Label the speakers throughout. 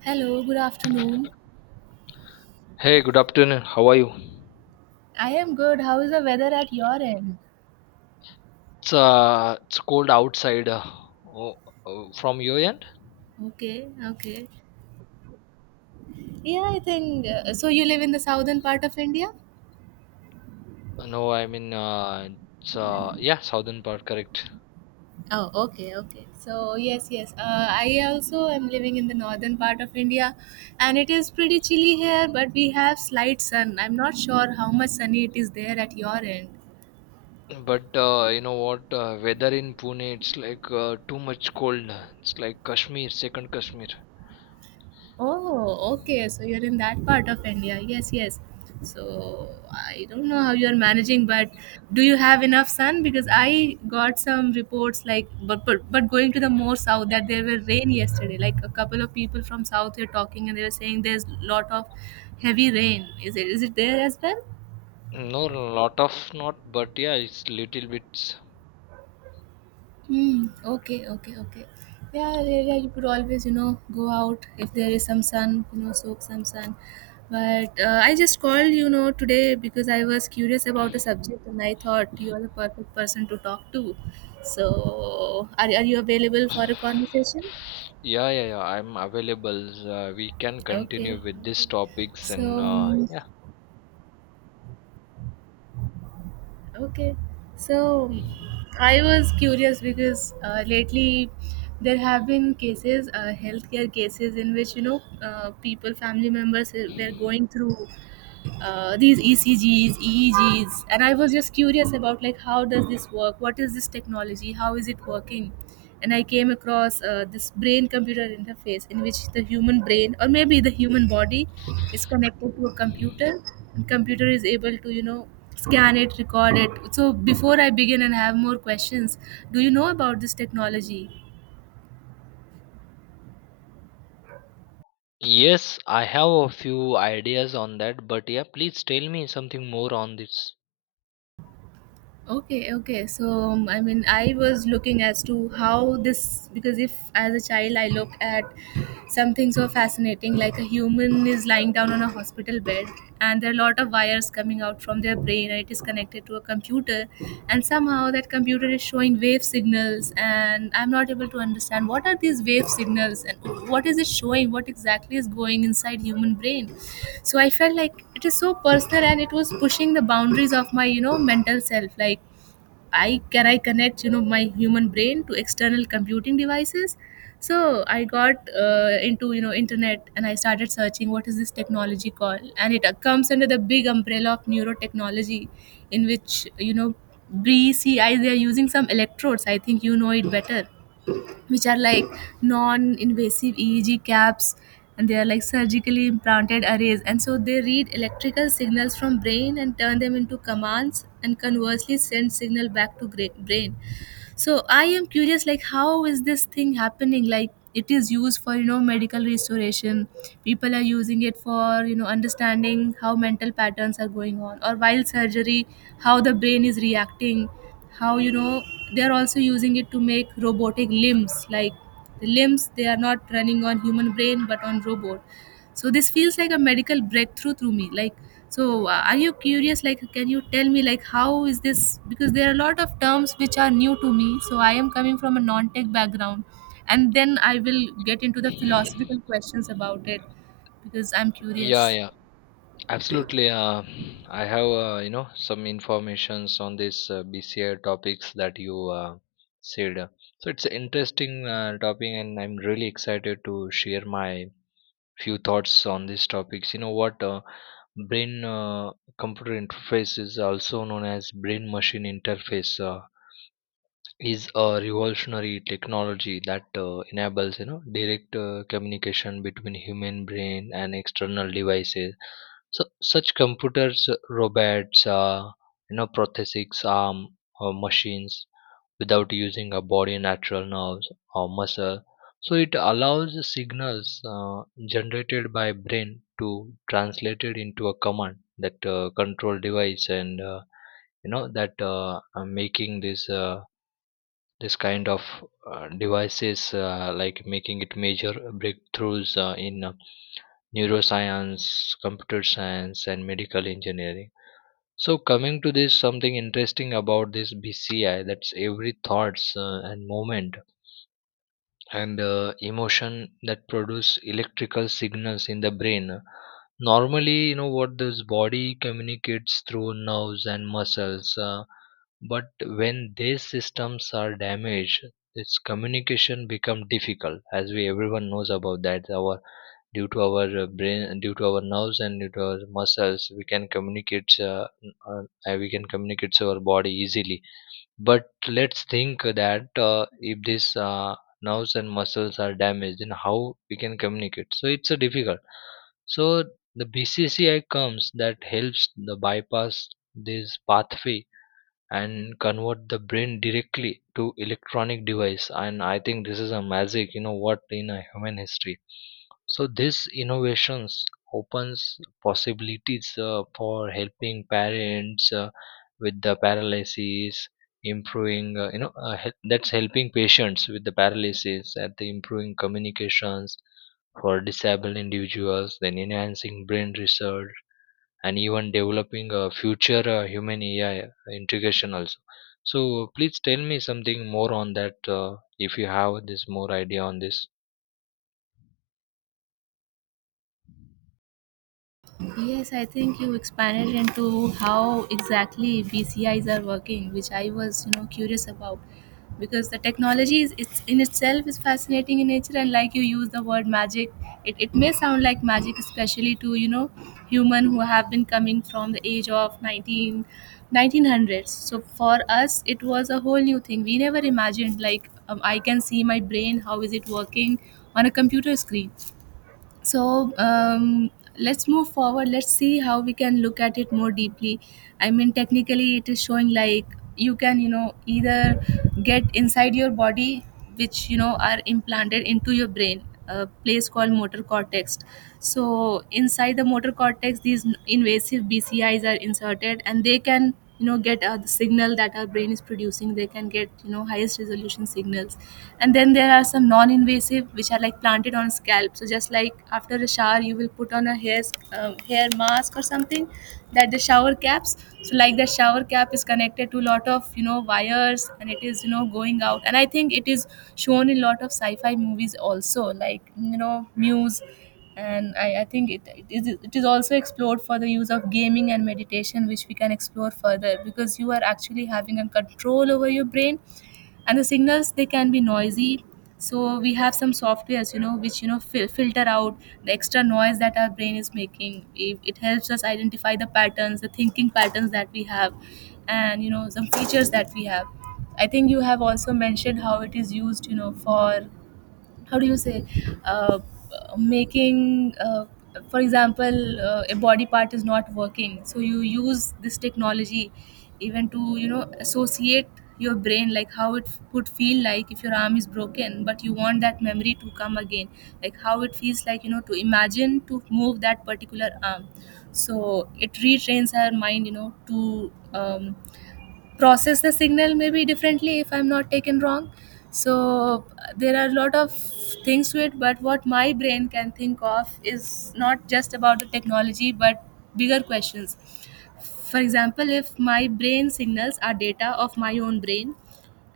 Speaker 1: Hello, good afternoon.
Speaker 2: Hey, good afternoon. How are you?
Speaker 1: I am good. How is the weather at your end?
Speaker 2: It's cold outside. Oh, oh, from your end?
Speaker 1: Okay, okay. Yeah, I think You live in the southern part of India?
Speaker 2: No, I mean, it's yeah, southern part, correct.
Speaker 1: Oh, okay, okay. So, yes, yes. I also am living in the northern part of India and it is pretty chilly here, but we have slight sun. I'm not sure how much sunny it is there at your end.
Speaker 2: But you know what? Weather in Pune, it's like too much cold. It's like Kashmir, second Kashmir.
Speaker 1: Oh, okay. So you're in that part of India. Yes, yes. So I don't know how you're managing, but do you have enough sun? Because I got some reports like, but going to the more south that there were rain yesterday. Like a couple of people from south were talking and they were saying there's lot of heavy rain. Is it there as well?
Speaker 2: No, lot of not, but yeah, it's little bits.
Speaker 1: Hmm. Okay. Okay. Okay. Yeah, You could always, you know, go out if there is some sun. You know, soak some sun. But I just called, you know, today because I was curious about a subject, and I thought you are the perfect person to talk to. So, are you available for a conversation?
Speaker 2: Yeah, yeah, yeah, I'm available. We can
Speaker 1: Okay.
Speaker 2: continue with these
Speaker 1: Okay.
Speaker 2: topics,
Speaker 1: So.
Speaker 2: and
Speaker 1: um,
Speaker 2: yeah.
Speaker 1: Okay, so um, I was curious because lately there have been cases, healthcare cases, in which you know people, family members were going through these ECGs, EEGs, and I was just curious about like how does this work? What is this technology? How is it working? And I came across this brain-computer interface in which the human brain, or maybe the human body, is connected to a computer, and computer is able to you know scan it, record it. So before I begin and have more questions, do you know about this technology?
Speaker 2: Yes, I have a few ideas on that, but yeah, please tell me something more on this.
Speaker 1: Okay, okay. I mean, I was looking as to how this, because if as a child I look at something so fascinating, like a human is lying down on a hospital bed, and there are a lot of wires coming out from their brain, and it is connected to a computer, and somehow that computer is showing wave signals, and I'm not able to understand what are these wave signals and what is it showing, what exactly is going inside human brain. So I felt like it is so personal, and it was pushing the boundaries of my, you know, mental self, like I can I connect you know my human brain to external computing devices? So I got into you know internet and I started searching what is this technology called, and it comes under the big umbrella of neurotechnology, in which you know BCI they are using some electrodes. I think you know it better, which are like non-invasive EEG caps and they are like surgically implanted arrays, and so they read electrical signals from brain and turn them into commands and conversely send signal back to brain. So I am curious like how is this thing happening? Like it is used for you know medical restoration, people are using it for you know understanding how mental patterns are going on, or while surgery how the brain is reacting, how you know they are also using it to make robotic limbs, like the limbs they are not running on human brain but on robot. So this feels like a medical breakthrough to me. So are you curious like can you tell me like how is this, because there are a lot of terms which are new to me, so I am coming from a non-tech background, and then I will get into the philosophical questions about it because I'm curious.
Speaker 2: Yeah, yeah, absolutely. I have you know some informations on this BCI topics that you said. So it's an interesting topic, and I'm really excited to share my few thoughts on these topics. You know what? Brain computer interface is also known as brain machine interface. Is a revolutionary technology that enables you know direct communication between human brain and external devices, so such computers, robots, you know, prosthetics arm or machines without using a body natural nerves or muscle. So it allows the signals generated by brain to translated into a command that control device, and you know that making this this kind of devices like making it major breakthroughs in neuroscience, computer science, and medical engineering. So coming to this, something interesting about this BCI, that's every thoughts and moment and emotion that produce electrical signals in the brain. Normally, you know what, this body communicates through nerves and muscles, but when these systems are damaged, its communication become difficult, as we everyone knows about that. Our due to our brain, due to our nerves, and due to our muscles, we can communicate. Uh, we can communicate to our body easily. But let's think that if these nerves and muscles are damaged, then how we can communicate? So it's a difficult. So the BCCI comes that helps the bypass this pathway and convert the brain directly to electronic device, and I think this is a magic, you know what, in a human history. So this innovations opens possibilities for helping parents with the paralysis, improving you know, that's helping patients with the paralysis at the improving communications for disabled individuals, then enhancing brain research, and even developing a future human AI integration also. So please tell me something more on that if you have this more idea on this.
Speaker 1: Yes, I think you expanded into how exactly BCIs are working, which I was, you know, curious about. Because the technology is it's in itself is fascinating in nature, and like you use the word magic, it may sound like magic, especially to, you know, human who have been coming from the age of 19, 1900s. So for us, it was a whole new thing. We never imagined like I can see my brain, how is it working on a computer screen. so um, let's move forward, let's see how we can look at it more deeply. I mean technically it is showing like you can you know either get inside your body, which you know are implanted into your brain, a place called motor cortex. So inside the motor cortex these invasive BCIs are inserted and they can you know get the signal that our brain is producing, they can get you know highest resolution signals. And then there are some non-invasive, which are like planted on scalp, so just like after a shower you will put on a hair hair mask or something, that the shower caps. So like the shower cap is connected to a lot of you know wires and it is you know going out, and I think it is shown in a lot of sci-fi movies also, like you know Muse. And I think it is it is also explored for the use of gaming and meditation, which we can explore further because you are actually having a control over your brain. And the signals they can be noisy, so we have some softwares you know which you know filter out the extra noise that our brain is making. It helps us identify the patterns, the thinking patterns that we have and you know some features that we have. I think you have also mentioned how it is used you know for how do you say uh, making for example a body part is not working, so you use this technology even to you know associate your brain like how it would feel like if your arm is broken but you want that memory to come again, like how it feels like you know to imagine to move that particular arm. So it retrains our mind you know to process the signal maybe differently if I'm not taken wrong. So there are a lot of things to it, but what my brain can think of is not just about the technology but bigger questions. For example, if my brain signals are data of my own brain,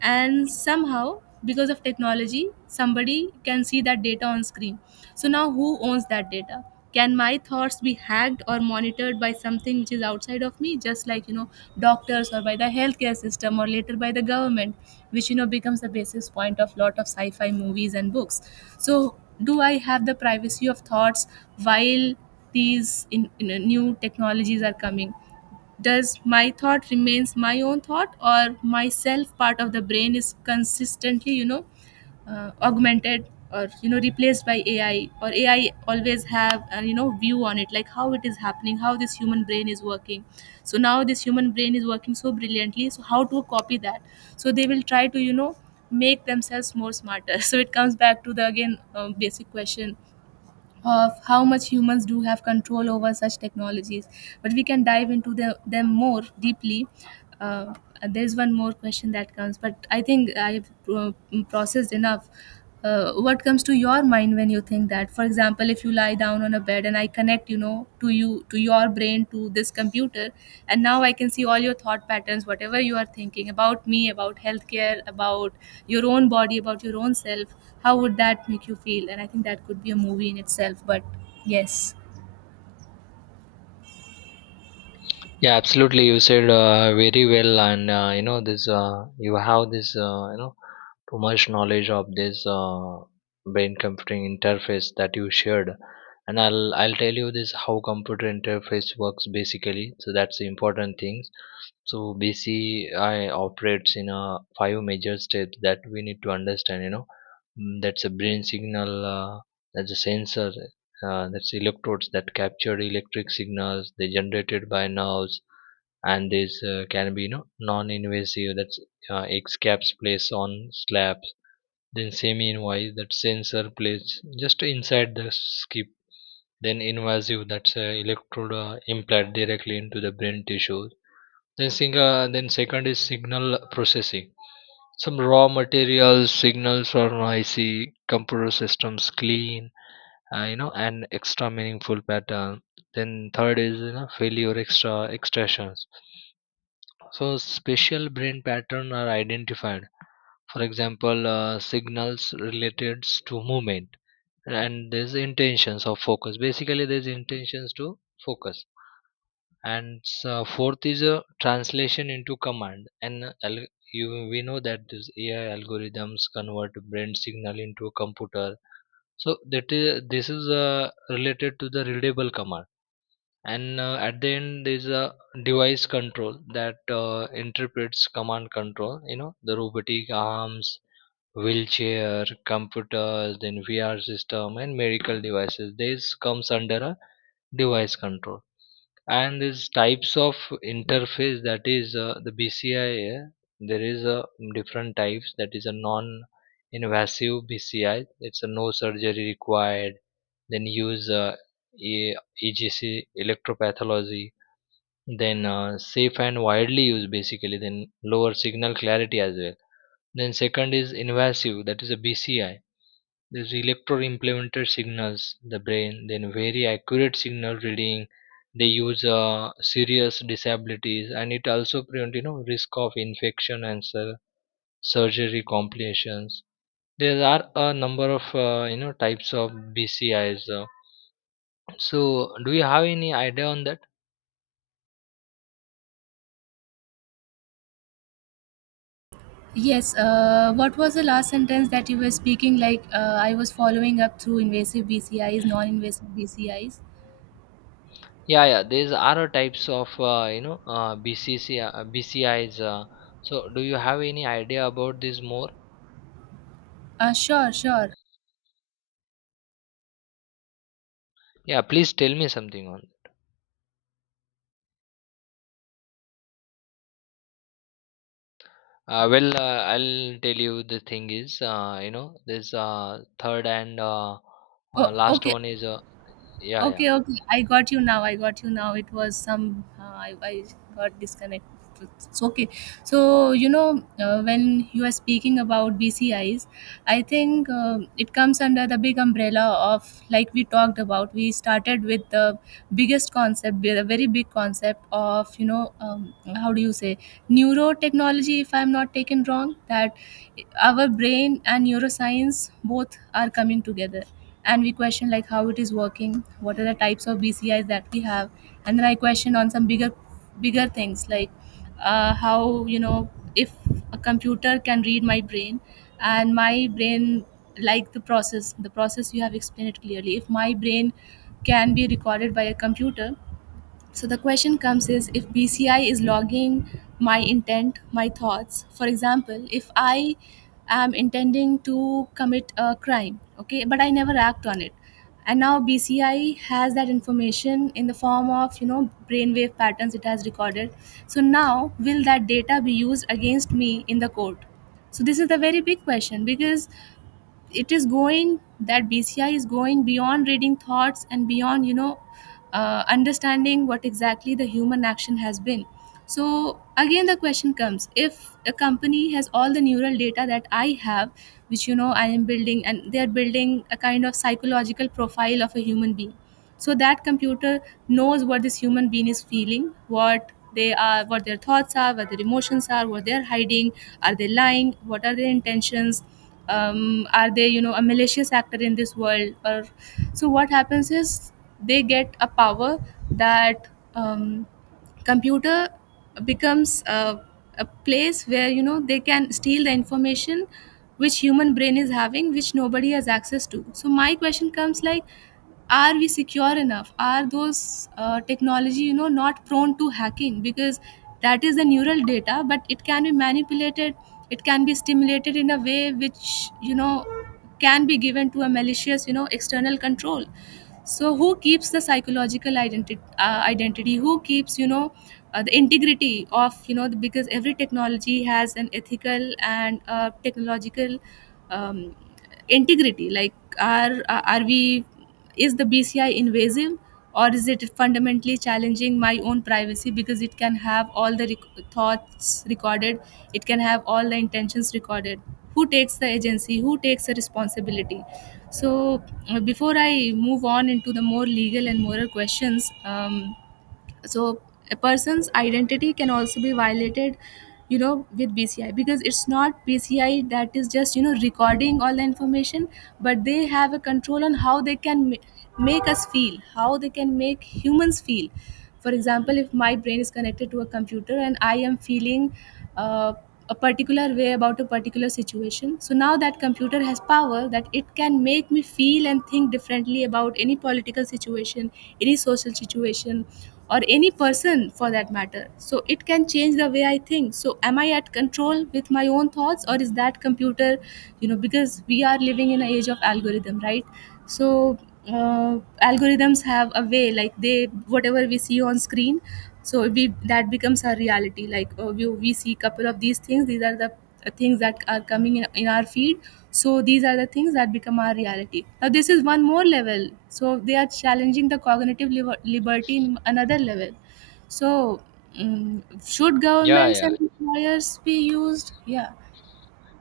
Speaker 1: and somehow because of technology somebody can see that data on screen, so now who owns that data? Can my thoughts be hacked or monitored by something which is outside of me, just like you know doctors or by the healthcare system or later by the government, which you know becomes the basis point of lot of sci-fi movies and books. So do I have the privacy of thoughts while these new technologies are coming? Does my thought remains my own thought, or my self part of the brain is consistently you know augmented or you know replaced by AI? Or AI always have a you know view on it like how it is happening, how this human brain is working. So now this human brain is working so brilliantly, so how to copy that? So they will try to you know make themselves more smarter so it comes back to the again basic question of how much humans do have control over such technologies. But we can dive into them more deeply. Uh, there's one more question that comes, but I think I've uh, processed enough. What comes to your mind when you think that? For example, if you lie down on a bed and I connect you know to you, to your brain to this computer, and now I can see all your thought patterns, whatever you are thinking about me, about healthcare, about your own body, about your own self, how would that make you feel? And I think that could be a movie in itself, but yes.
Speaker 2: Yeah, absolutely. You said very well, and you know this. You have this too much knowledge of this brain computing interface that you shared, and I'll tell you this how computer interface works basically. So that's the important things. So BCI operates in a five major steps that we need to understand. You know, mm, that's a brain signal. That's a sensor, that's electrodes that capture electric signals they generated by nerves, and this can be you know non-invasive, that's egg caps place on slabs, then semi-invasive, that sensor place just inside the skip, then invasive, that's electrode implant directly into the brain tissue. Then single, then second is signal processing. Some raw materials signals are noisy, computer systems clean, you know, an extra meaningful pattern. Then third is you know failure extra extraction. So special brain pattern are identified, for example signals related to movement and there's intentions of focus, basically there's intentions to focus. And so fourth is a translation into command and you we know that this AI algorithms convert brain signal into a computer, so that is this is related to the readable command, and at the end there is a device control that interprets command control. You know, the robotic arms, wheelchair, computers, then VR system, and medical devices. This comes under a device control. And these types of interface, that is the BCI, there is a different types. That is a non invasive BCI, it's a no surgery required, then use E- EGC electropathology, then safe and widely used basically, then lower signal clarity as well. Then second is invasive, that is a BCI. These electro-implemented signals, the brain, then very accurate signal reading. They use serious disabilities, and it also prevent you know risk of infection and surgery complications. There are a number of you know types of BCIs. So, do you have any idea on that?
Speaker 1: Yes, what was the last sentence that you were speaking like? I was following up through invasive BCIs, non-invasive BCIs.
Speaker 2: Yeah, yeah. These are types of you know, BCC, BCIs. So, do you have any idea about this more?
Speaker 1: Sure, sure.
Speaker 2: Yeah, please tell me something on. Well, I'll tell you the thing is, you know, this third and
Speaker 1: Oh,
Speaker 2: last
Speaker 1: okay.
Speaker 2: one is, yeah, yeah,
Speaker 1: Okay, okay. I got you now. I got you now. It was some. I got disconnected. It's okay. When you are speaking about BCIs, I think it comes under the big umbrella of, like we talked about, we started with the biggest concept, the very big concept of, how do you say, neurotechnology, if I'm not taken wrong, that our brain and neuroscience both are coming together, and we question like how it is working, what are the types of BCIs that we have. And then I question on some bigger things like, how, you know, if a computer can read my brain and my brain, like the process you have explained it clearly. If my brain can be recorded by a computer, so the question comes is, if BCI is logging my intent, my thoughts. For example, if I am intending to commit a crime, okay, but I never act on it. And now BCI has that information in the form of, you know, brainwave patterns it has recorded. So now will that data be used against me in the court? So this is the very big question, because it is going that BCI is going beyond reading thoughts and beyond, you know, understanding what exactly the human action has been. So again the question comes, if a company has all the neural data that I have, which, you know, I am building and they are building, a kind of psychological profile of a human being. So that computer knows what this human being is feeling, what they are, what their thoughts are, what their emotions are, what they are hiding, are they lying, what are their intentions, are they, you know, a malicious actor in this world, or. So what happens is they get a power that, um, computer becomes a place where, you know, they can steal the information which human brain is having, which nobody has access to. So my question comes like, are we secure enough? Are those technology, you know, not prone to hacking? Because that is the neural data, but it can be manipulated, it can be stimulated in a way which, you know, can be given to a malicious, you know, external control. So who keeps the psychological identity, who keeps, you know, the integrity of, you know, the, because every technology has an ethical and technological um, integrity. Like are we, is the BCI invasive, or is it fundamentally challenging my own privacy, because it can have all the thoughts recorded, it can have all the intentions recorded. Who takes the agency? Who takes the responsibility? So, before I move on into the more legal and moral questions, so a person's identity can also be violated, you know, with BCI, because it's not BCI that is just, you know, recording all the information, but they have a control on how they make us feel, how they can make humans feel. For example, if my brain is connected to a computer and I am feeling, uh, a particular way about a particular situation. So now that computer has power that it can make me feel and think differently about any political situation, any social situation, or any person for that matter. So it can change the way I think. So am I at control with my own thoughts, or is that computer, you know, because we are living in an age of algorithm, right? So algorithms have a way, like they, whatever we see on screen, so we, that becomes our reality. Like we see couple of these things, these are the things that are coming in our feed. So these are the things that become our reality. Now this is one more level, so they are challenging the cognitive liberty in another level. So should
Speaker 2: yeah,
Speaker 1: governments
Speaker 2: yeah.
Speaker 1: and employers be used, yeah.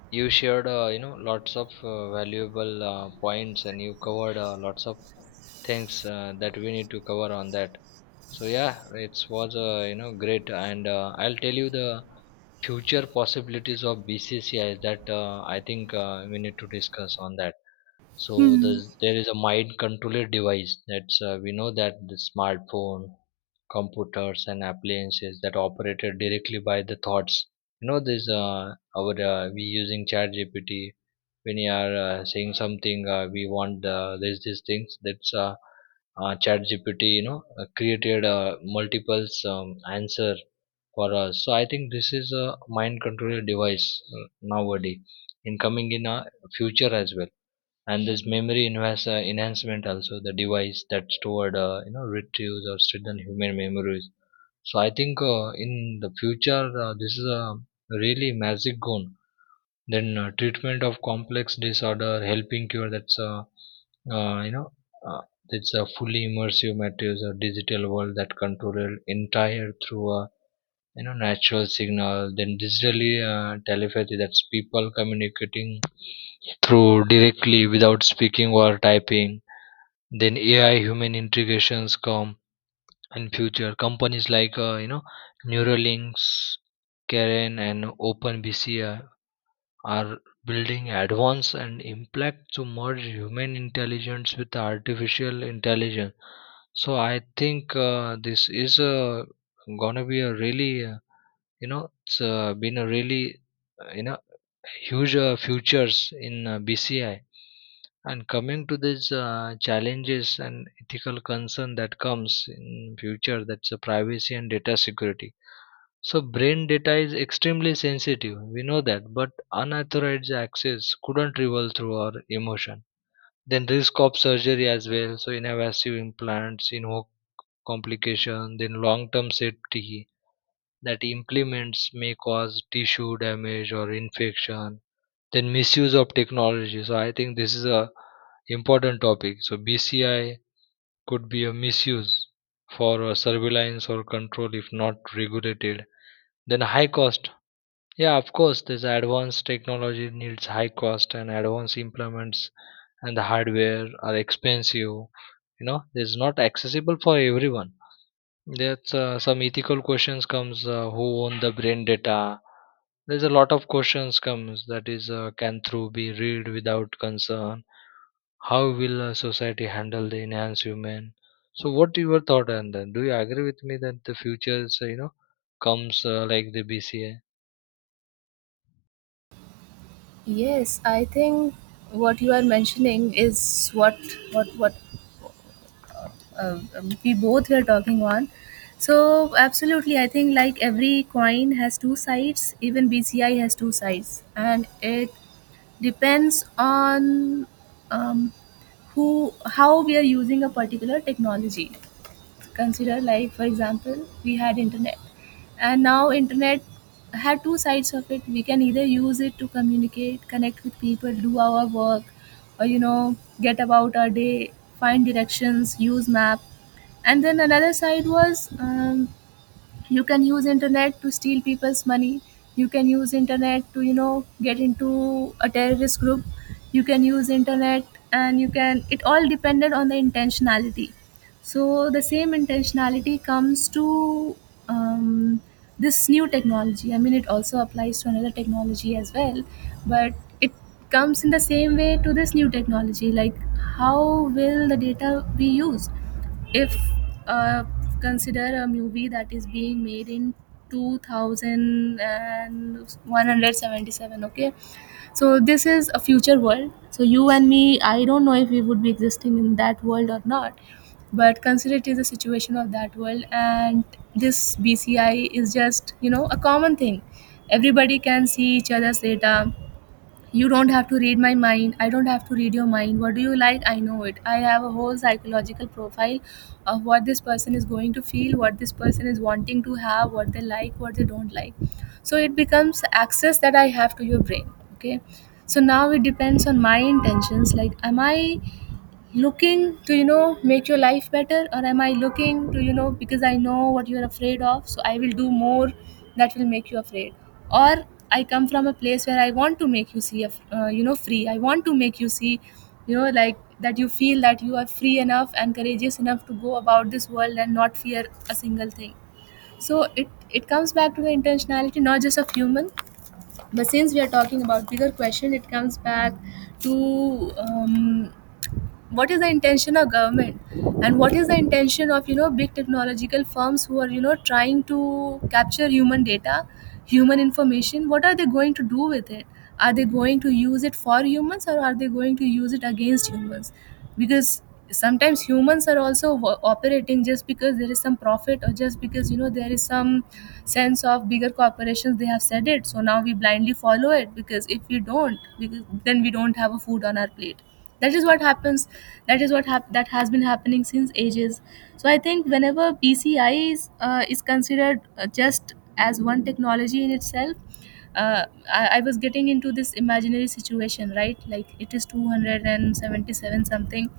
Speaker 2: You shared you know lots of valuable points, and you covered lots of things that we need to cover on that. So yeah, it was you know great, and I'll tell you the future possibilities of BCCI that I think we need to discuss on that. So
Speaker 1: Hmm.
Speaker 2: there is a mind controller device, that's we know that the smartphone, computers, and appliances that operated directly by the thoughts. You know this, our we using chat gpt when you are saying something we want, there's these things that's chat gpt you know created multiples answer for us. So I think this is a mind control device, uh, nowadays in coming in a future as well. And this memory enhancement also, the device that stored you know retrieves or hidden human memories. So I think in the future this is a really magic gun. Then treatment of complex disorder helping cure, that's uh, you know uh, it's a fully immersive materials or digital world that controlled entire through a you know natural signal, then digitally telepathy, that's people communicating through directly without speaking or typing. Then AI human integrations come in future. Companies like you know Neuralinks, Karen, and OpenBCI are building advanced and impact to merge human intelligence with artificial intelligence. So I think this is gonna be a really you know it's been a really uh, you know huge futures in BCI. And coming to these challenges and ethical concern that comes in future, that's privacy and data security. So brain data is extremely sensitive, we know that, but unauthorized access couldn't revolve through our emotion. Then risk of surgery as well, so invasive implants, you know, complication, then long term safety, that implements may cause tissue damage or infection. Then misuse of technology, so I think this is a important topic. So BCI could be a misuse for surveillance or control if not regulated. Then high cost, yeah, of course, this advanced technology needs high cost and advanced implements, and the hardware are expensive, you know it's not accessible for everyone. That's some ethical questions comes, who own the brain data. There's a lot of questions comes, that is can through be read without concern. How will society handle the enhanced human? So what your thought on that? Do you agree with me that the future is, you know, comes like the BCA?
Speaker 1: Yes, I think what you are mentioning is what we both were talking on. So absolutely, I think like every coin has two sides. Even BCI has two sides, and it depends on um, who, how we are using a particular technology. Consider, like for example, we had internet, and now internet had two sides of it. We can either use it to communicate, connect with people, do our work, or, you know, get about our day, find directions, use map. And then another side was, you can use internet to steal people's money, you can use internet to, you know, get into a terrorist group, you can use internet, and you can, it all depended on the intentionality. So the same intentionality comes to um, this new technology, I mean it also applies to another technology as well, but it comes in the same way to this new technology. Like how will the data be used, if uh, consider a movie that is being made in 2177, okay. So this is a future world, so you and me, I don't know if we would be existing in that world or not, but consider it is a situation of that world. And this BCI is just, you know, a common thing, everybody can see each other's data. You don't have to read my mind. I don't have to read your mind. What do you like? I know it. I have a whole psychological profile of what this person is going to feel, what this person is wanting to have, what they like, what they don't like. So it becomes access that I have to your brain. Okay. So now it depends on my intentions. Like, am I looking to, you know, make your life better, or am I looking to, you know, because I know what you're afraid of, so I will do more that will make you afraid. Or I come from a place where I want to make you you know, free, I want to make you see, you know, like that you feel that you are free enough and courageous enough to go about this world and not fear a single thing. So it comes back to the intentionality, not just of human, but since we are talking about bigger question, it comes back to what is the intention of government, and what is the intention of, you know, big technological firms who are, you know, trying to capture human data, human information. What are they going to do with it? Are they going to use it for humans, or are they going to use it against humans? Because sometimes humans are also operating just because there is some profit, or just because, you know, there is some sense of bigger corporations, they have said it, so now we blindly follow it, because if we don't, because then we don't have a food on our plate. That is what happens. That has been happening since ages. So I think whenever BCI is considered just as one technology in itself, uh, I was getting into this imaginary situation, right, like it is 277 something,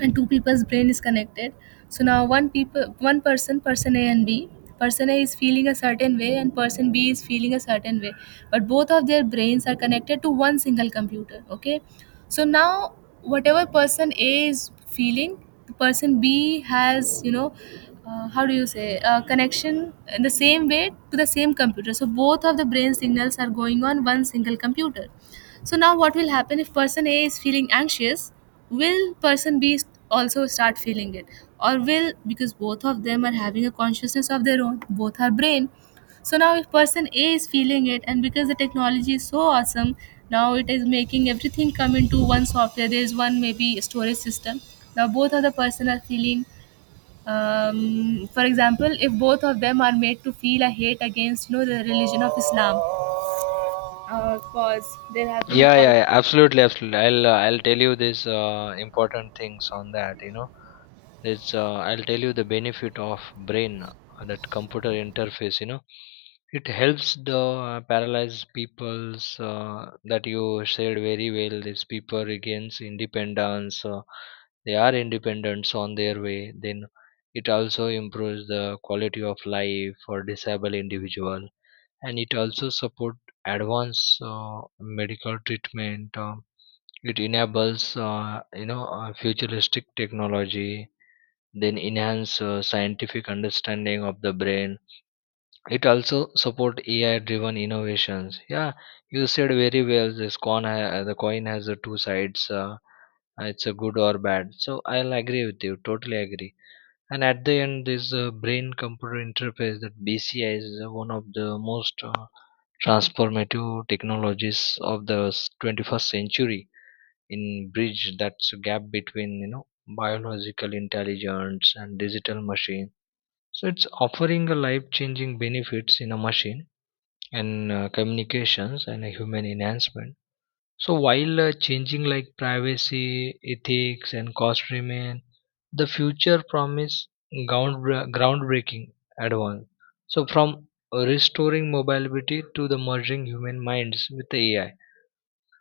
Speaker 1: and two people's brain is connected. So now one people one person person A and B, person A is feeling a certain way and person B is feeling a certain way, but both of their brains are connected to one single computer, okay. So now whatever person A is feeling, the person B has, you know, how do you say, connection in the same way to the same computer, so both of the brain signals are going on one single computer. So now what will happen if person A is feeling anxious? Will person B also start feeling it? Or will, because both of them are having a consciousness of their own, both are brain. So now if person A is feeling it, and because the technology is so awesome, now it is making everything come into one software. There is one maybe storage system. Now both of the person are feeling, for example, if both of them are made to feel a hate against, you know, the religion of Islam, cause there have been a
Speaker 2: Yeah,
Speaker 1: call.
Speaker 2: yeah, yeah, absolutely, absolutely. I'll tell you these important things on that. You know, it's I'll tell you the benefit of brain that computer interface. You know, it helps the paralyzed people's, that you said very well. These people regains independence. They are independent on their way. Then it also improves the quality of life for disabled individual, and it also support advanced medical treatment, it enables you know, futuristic technology, then enhance scientific understanding of the brain, it also support AI driven innovations. Yeah, you said very well, this the coin has two sides, it's a good or bad, so I'll agree with you, totally agree. And at the end, this brain computer interface, that BCI is one of the most transformative technologies of the 21st century in bridge that's gap between you know biological intelligence and digital machine. So it's offering a life changing benefits in a machine and communications and a human enhancement. So while changing like privacy, ethics, and cost remain, the future promise groundbreaking advance. So from restoring mobility to the merging human minds with the AI.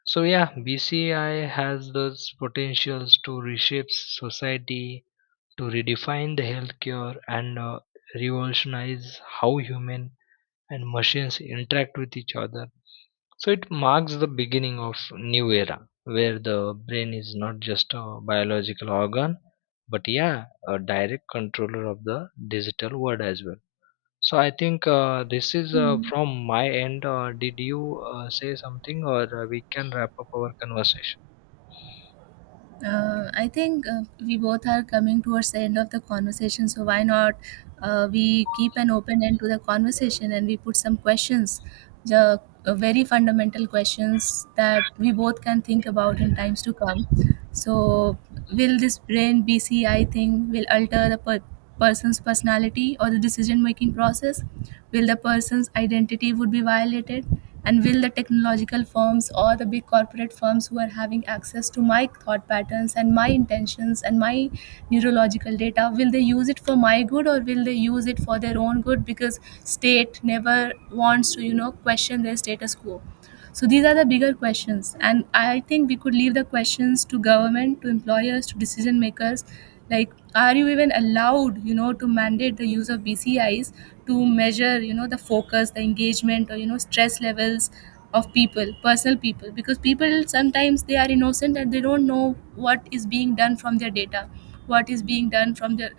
Speaker 2: So yeah, BCI has those potentials to reshape society, to redefine the healthcare, and revolutionize how human and machines interact with each other. So it marks the beginning of new era where the brain is not just a biological organ, but yeah, a direct controller of the digital world as well. So I think this is from my end. Did you say something, or we can wrap up our conversation?
Speaker 1: I think we both are coming towards the end of the conversation, so why not we keep an open end to the conversation and we put some questions, the very fundamental questions that we both can think about in times to come. So, will this brain BCI thing will alter the person's personality or the decision making process, will the person's identity would be violated, and will the technological firms or the big corporate firms who are having access to my thought patterns and my intentions and my neurological data, will they use it for my good, or will they use it for their own good, because state never wants to, you know, question their status quo. So these are the bigger questions, and I think we could leave the questions to government, to employers, to decision makers. Like, are you even allowed, you know, to mandate the use of BCIs to measure, you know, the focus, the engagement, or, you know, stress levels of people, personal people, because people sometimes, they are innocent and they don't know what is being done from their data, what is being done from their,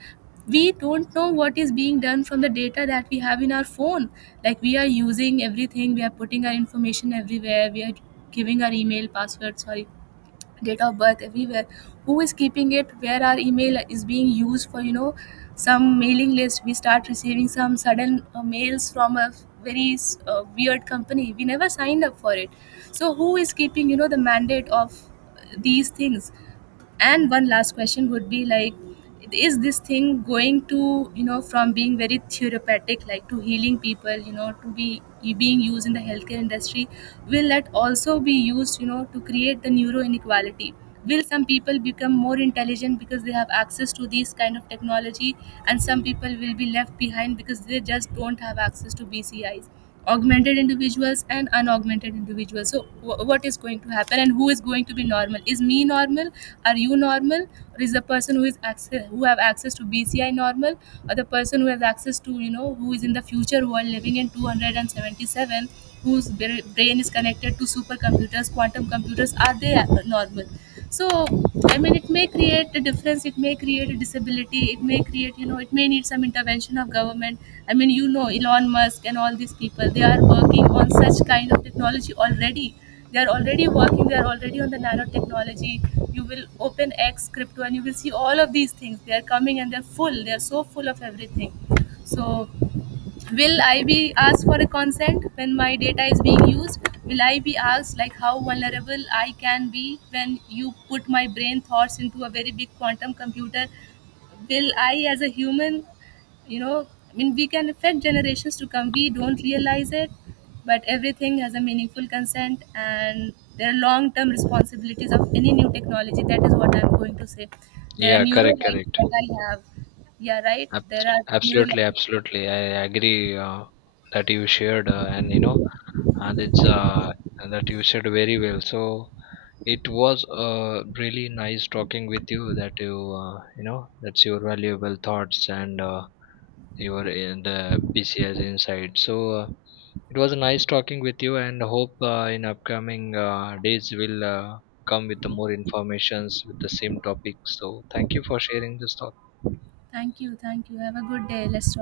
Speaker 1: we don't know what is being done from the data that we have in our phone. Like, we are using everything, we are putting our information everywhere, we are giving our email password, sorry, date of birth everywhere. Who is keeping it, where our email is being used for, you know, some mailing list, we start receiving some sudden mails from a very weird company, we never signed up for it. So who is keeping, you know, the mandate of these things? And one last question would be like, is this thing going to, you know, from being very therapeutic, like to healing people, you know, to be being used in the healthcare industry, will that also be used, you know, to create the neuro inequality? Will some people become more intelligent because they have access to these kind of technology, and some people will be left behind because they just don't have access to BCIs, augmented individuals and unaugmented individuals? So what is going to happen, and who is going to be normal? Is me normal, are you normal, or is the person who is access, who have access to BCI normal? Or the person who has access to, you know, who is in the future world living in 277, whose brain is connected to supercomputers, quantum computers, are they normal? So I mean, it may create a difference, it may create a disability, it may create, you know, it may need some intervention of government. I mean, you know, Elon Musk and all these people, they are working on such kind of technology already. They are already working, they are already on the nanotechnology. You will open X, crypto, and you will see all of these things, they are coming, and they're full, they're so full of everything. So will I be asked for a consent when my data is being used? Will I be asked like how vulnerable I can be when you put my brain thoughts into a very big quantum computer? Will I, as a human, you know, I mean, we can affect generations to come, we don't realize it, but everything has a meaningful consent, and there are long term responsibilities of any new technology. That is what I'm going to say. There are
Speaker 2: Yeah, correct,
Speaker 1: neurolites
Speaker 2: correct.
Speaker 1: that I have. Yeah, right, there are
Speaker 2: Absolutely,
Speaker 1: neurological.
Speaker 2: absolutely. I agree, that you shared, and you know, uh, that's uh, that you shared very well. So it was really nice talking with you. That you, you know, that's your valuable thoughts and your in the BCS insight. So it was nice talking with you, and hope in upcoming days will come with the more informations with the same topic. So thank you for sharing this thought.
Speaker 1: Thank you. Thank you. Have a good day. Let's talk.